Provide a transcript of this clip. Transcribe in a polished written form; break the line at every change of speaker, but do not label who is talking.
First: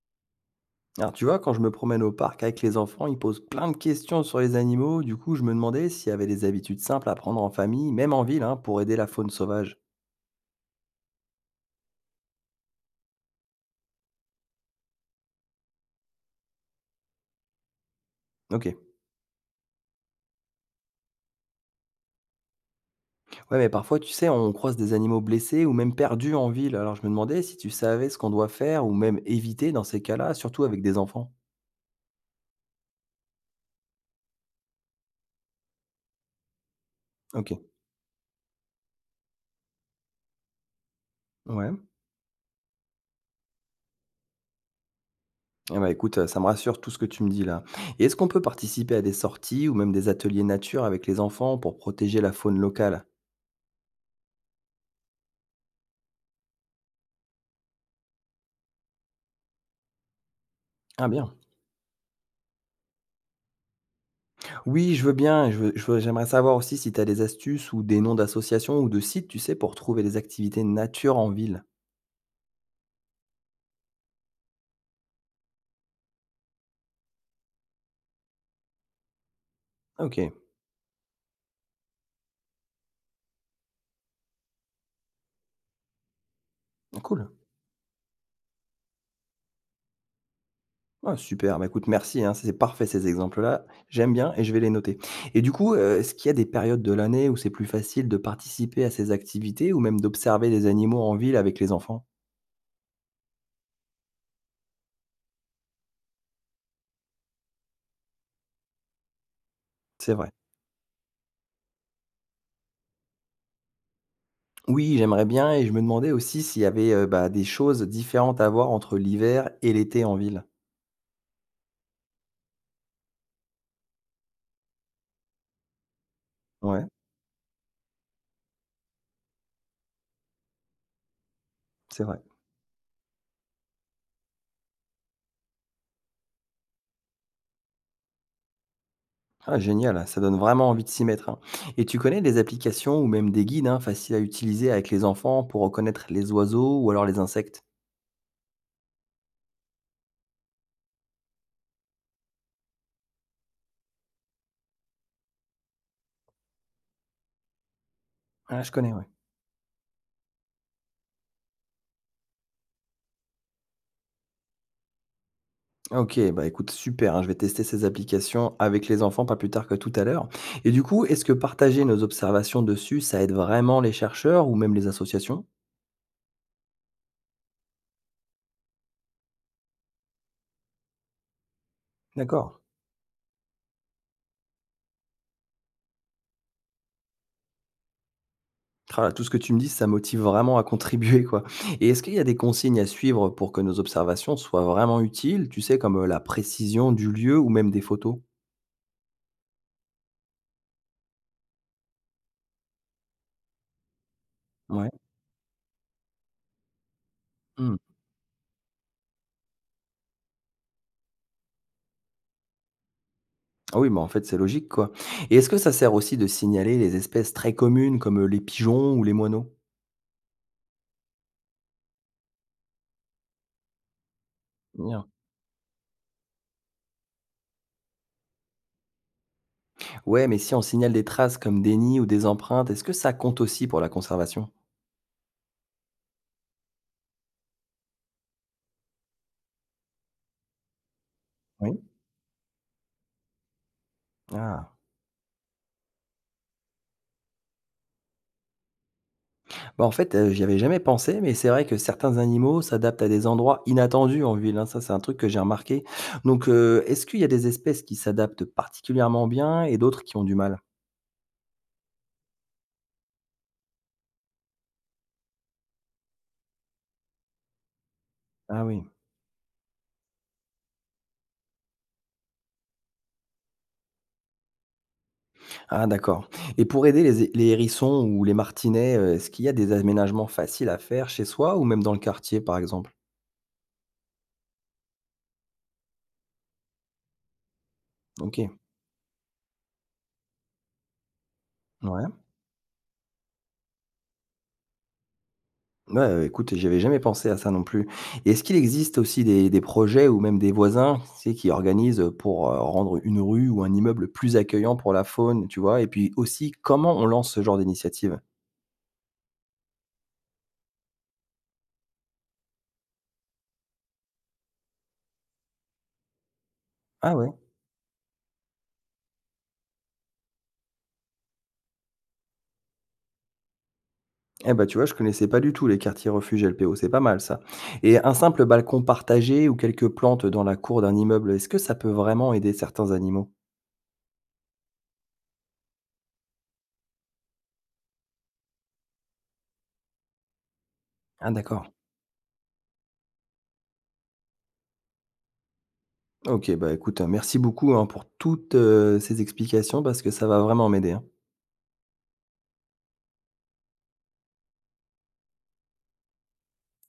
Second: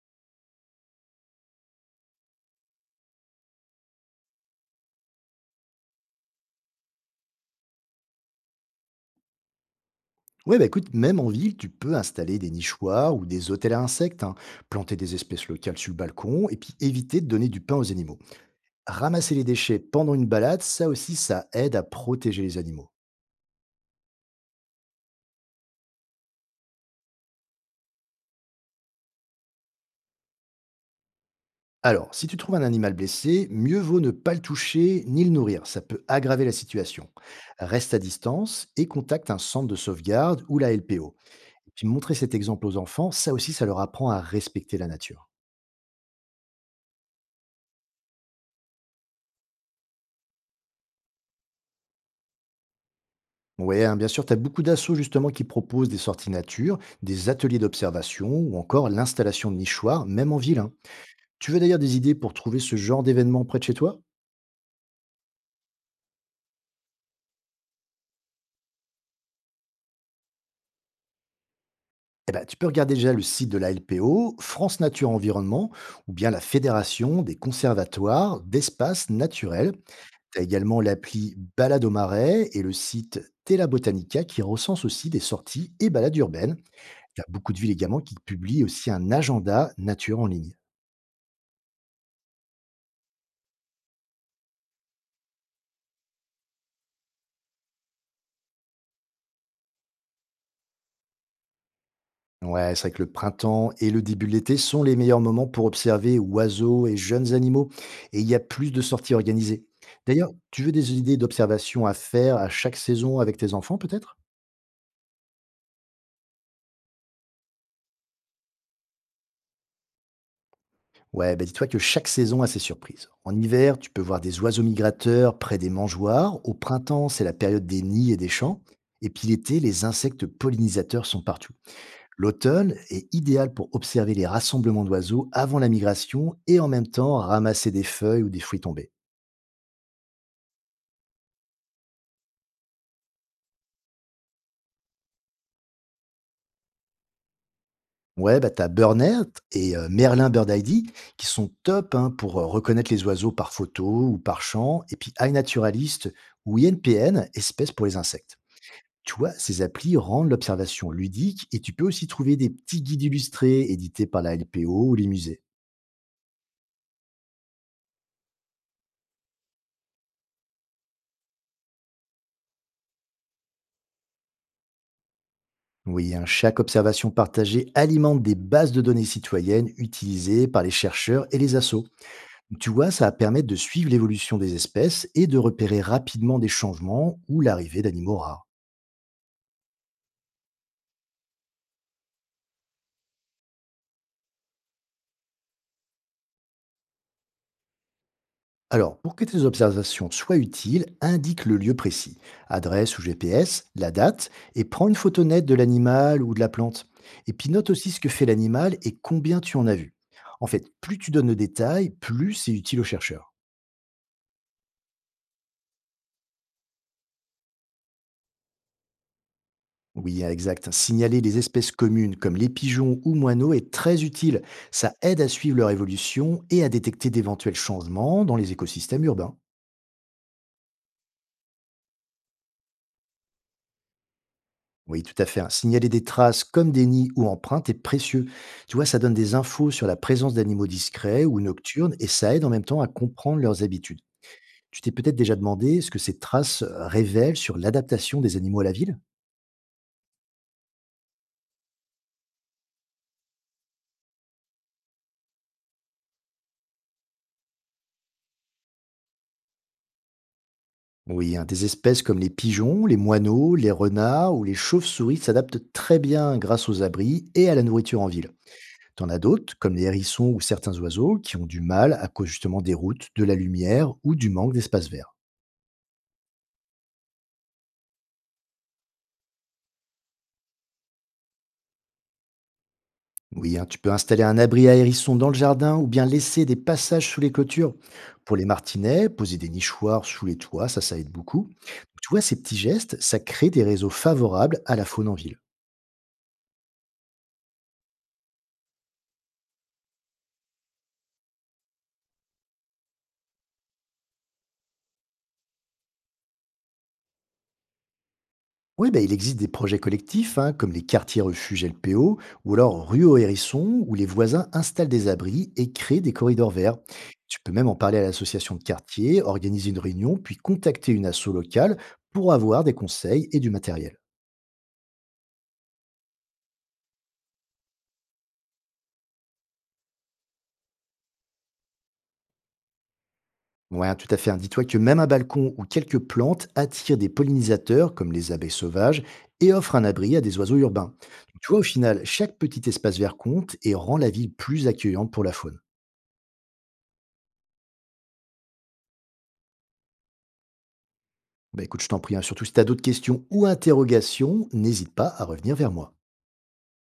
Alors, tu vois, quand je me promène au parc avec les enfants, ils posent plein de questions sur les animaux. Du coup, je me demandais s'il y avait des habitudes simples à prendre en famille, même en ville, hein, pour aider la faune sauvage.
Ouais, bah écoute, même en ville, tu peux installer des nichoirs ou des hôtels à insectes, hein, planter des espèces locales sur le balcon et puis éviter de donner du pain aux animaux.
Ok.
Ramasser les déchets pendant une balade, ça aussi, ça aide à protéger les animaux.
Ouais, mais parfois, tu sais, on croise des animaux blessés ou même perdus en ville. Alors, je me demandais si tu savais ce qu'on doit faire ou même éviter dans ces cas-là, surtout avec des enfants.
Alors, si tu trouves un animal blessé, mieux vaut ne pas le toucher ni le nourrir, ça peut aggraver la situation.
Ok.
Reste à distance et contacte un centre de sauvegarde ou la LPO. Et
Ouais.
puis montrer cet exemple aux enfants, ça aussi, ça leur apprend à respecter la nature.
Eh ben, écoute, ça me rassure tout ce que tu me dis là. Et est-ce qu'on peut participer à des sorties ou même des ateliers nature avec les enfants pour protéger la faune locale?
Oui, bien sûr, tu as beaucoup d'assauts justement qui proposent des sorties nature, des ateliers d'observation ou encore l'installation de nichoirs, même en ville, hein.
Ah bien.
Tu veux d'ailleurs des idées pour trouver ce genre d'événement près de chez toi?
Oui, je veux bien, je veux j'aimerais savoir aussi si tu as des astuces ou des noms d'associations ou de sites, tu sais, pour trouver des activités nature en ville.
Eh ben, tu peux regarder déjà le site de la LPO, France Nature Environnement, ou bien la Fédération des conservatoires d'espaces naturels.
Ah OK,
Tu as également l'appli Balade au Marais et le site Tela Botanica qui recense aussi des sorties et balades urbaines. Tu as
cool.
beaucoup de villes également qui publient aussi un agenda nature en ligne.
Ah super, bah, écoute merci, hein, c'est parfait ces exemples-là, j'aime bien et je vais les noter. Et du coup, est-ce qu'il y a des périodes de l'année où c'est plus facile de participer à ces activités ou même d'observer des animaux en ville avec les enfants?
Ouais, c'est vrai que le printemps et le début de l'été sont les meilleurs moments pour observer oiseaux et jeunes animaux, et il y a plus de sorties organisées.
C'est
D'ailleurs,
vrai.
tu veux des idées d'observation à faire à chaque saison avec tes enfants, peut-être?
Oui, j'aimerais bien et je me demandais aussi s'il y avait, bah, des choses différentes à voir entre l'hiver et l'été en ville.
Ouais, bah dis-toi que chaque saison a ses surprises. En hiver, tu peux voir des oiseaux migrateurs près des mangeoires. Au
Ouais,
printemps, c'est la période des nids et des champs. Et puis l'été, les insectes pollinisateurs sont partout.
c'est vrai.
L'automne est idéal pour observer les rassemblements d'oiseaux avant la migration et en même temps ramasser des feuilles ou des fruits tombés.
Ah génial, hein, ça donne vraiment envie de s'y mettre, hein. Et tu connais des applications ou même des guides, hein, faciles à utiliser avec les enfants pour reconnaître les oiseaux ou alors les insectes?
Ouais, bah, t'as Burnet et Merlin Bird ID qui sont top hein, pour reconnaître les oiseaux par photo ou par chant, et puis iNaturalist ou INPN, espèces pour les insectes.
Ah, je connais, ouais.
Tu vois, ces applis rendent l'observation ludique et tu peux aussi trouver des petits guides illustrés édités par la LPO ou les musées.
Ok, bah écoute, super, hein, je vais tester ces applications avec les enfants pas plus tard que tout à l'heure. Et du coup, est-ce que partager nos observations dessus, ça aide vraiment les chercheurs ou même les associations?
Oui, hein, chaque observation partagée alimente des bases de données citoyennes utilisées par les chercheurs et les assos.
D'accord.
Tu vois, ça va permettre de suivre l'évolution des espèces et de repérer rapidement des changements ou l'arrivée d'animaux rares.
Ah là, tout ce que tu me dis, ça motive vraiment à contribuer, quoi. Et est-ce qu'il y a des consignes à suivre pour que nos observations soient vraiment utiles, tu sais, comme la précision du lieu ou même des photos?
Alors, pour que tes observations soient utiles, indique le lieu précis, adresse ou GPS, la date, et prends
Ouais.
une photo nette de l'animal ou de la plante. Et puis note
Mmh.
aussi ce que fait l'animal et combien tu en as vu. En fait, plus tu donnes de détails, plus c'est utile aux chercheurs.
Ah oui, mais en fait, c'est logique, quoi. Et est-ce que ça sert aussi de signaler les espèces très communes comme, les pigeons ou les moineaux?
Oui, hein, exact. Signaler les espèces communes comme les pigeons ou moineaux est très utile. Ça
Bien.
aide à suivre leur évolution et à détecter d'éventuels changements dans les écosystèmes urbains.
Ouais, mais si on signale des traces comme des nids ou des empreintes, est-ce que ça compte aussi pour la conservation?
Oui, tout à fait, hein. Signaler des traces comme des nids ou empreintes est précieux. Tu vois, ça donne des infos sur la présence d'animaux discrets ou
Oui.
nocturnes et ça aide en même temps à comprendre leurs habitudes.
Ah.
Tu t'es peut-être déjà demandé ce que ces traces révèlent sur l'adaptation des animaux à la ville?
Bah, en fait, j'y avais jamais pensé, mais c'est vrai que certains animaux s'adaptent à des endroits inattendus en ville, hein. Ça, c'est un truc que j'ai remarqué. Donc, est-ce qu'il y a des espèces qui s'adaptent particulièrement bien et d'autres qui ont du mal?
Oui, hein, des espèces comme les pigeons, les moineaux, les renards ou les chauves-souris s'adaptent très bien grâce aux abris et à la nourriture en ville.
Ah oui.
T'en as d'autres, comme les hérissons ou certains oiseaux, qui ont du mal à cause justement des routes, de la lumière ou du manque d'espace vert.
Ah d'accord, et pour aider les hérissons ou les martinets, est-ce qu'il y a des aménagements faciles à faire chez soi ou même dans le quartier, par exemple?
Oui, hein, tu peux installer un abri à hérissons dans le jardin ou bien laisser des passages sous les clôtures. Pour les
OK.
martinets, poser des nichoirs sous les toits, ça aide beaucoup. Donc,
Ouais.
tu vois, ces petits gestes, ça crée des réseaux favorables à la faune en ville.
Ouais, écoute, j'y jamais pensé à ça non plus, et est-ce qu'il existe aussi des projets ou même des voisins, tu sais, qui organisent, pour, rendre une rue ou un immeuble plus accueillant pour la faune, tu vois? Et puis aussi, comment on lance ce genre d'initiative?
Oui, ben, il existe des projets collectifs, hein, comme les quartiers refuges LPO, ou alors rue aux hérissons, où les voisins installent des abris et créent des corridors verts.
Ah ouais.
Tu peux même en parler à l'association de quartier, organiser une réunion, puis contacter une asso locale pour avoir des conseils et du matériel.
Eh ben tu vois, je connaissais pas du tout les quartiers refuges LPO, c'est pas mal ça. Et un simple balcon partagé ou quelques plantes dans la cour d'un immeuble, est-ce que ça peut vraiment aider certains animaux?
Ouais, tout à fait, hein. Dis-toi que même un balcon ou quelques plantes attirent des pollinisateurs, comme les abeilles sauvages, et offrent un abri à des oiseaux urbains.
Ah
Donc, tu vois, au
d'accord.
final, chaque petit espace vert compte et rend la ville plus accueillante pour la faune.
Ok, bah écoute, hein, merci beaucoup hein, pour toutes ces explications parce que ça va vraiment m'aider, hein.
Bah écoute, je t'en prie, hein, surtout si tu as d'autres questions ou interrogations, n'hésite pas à revenir vers moi.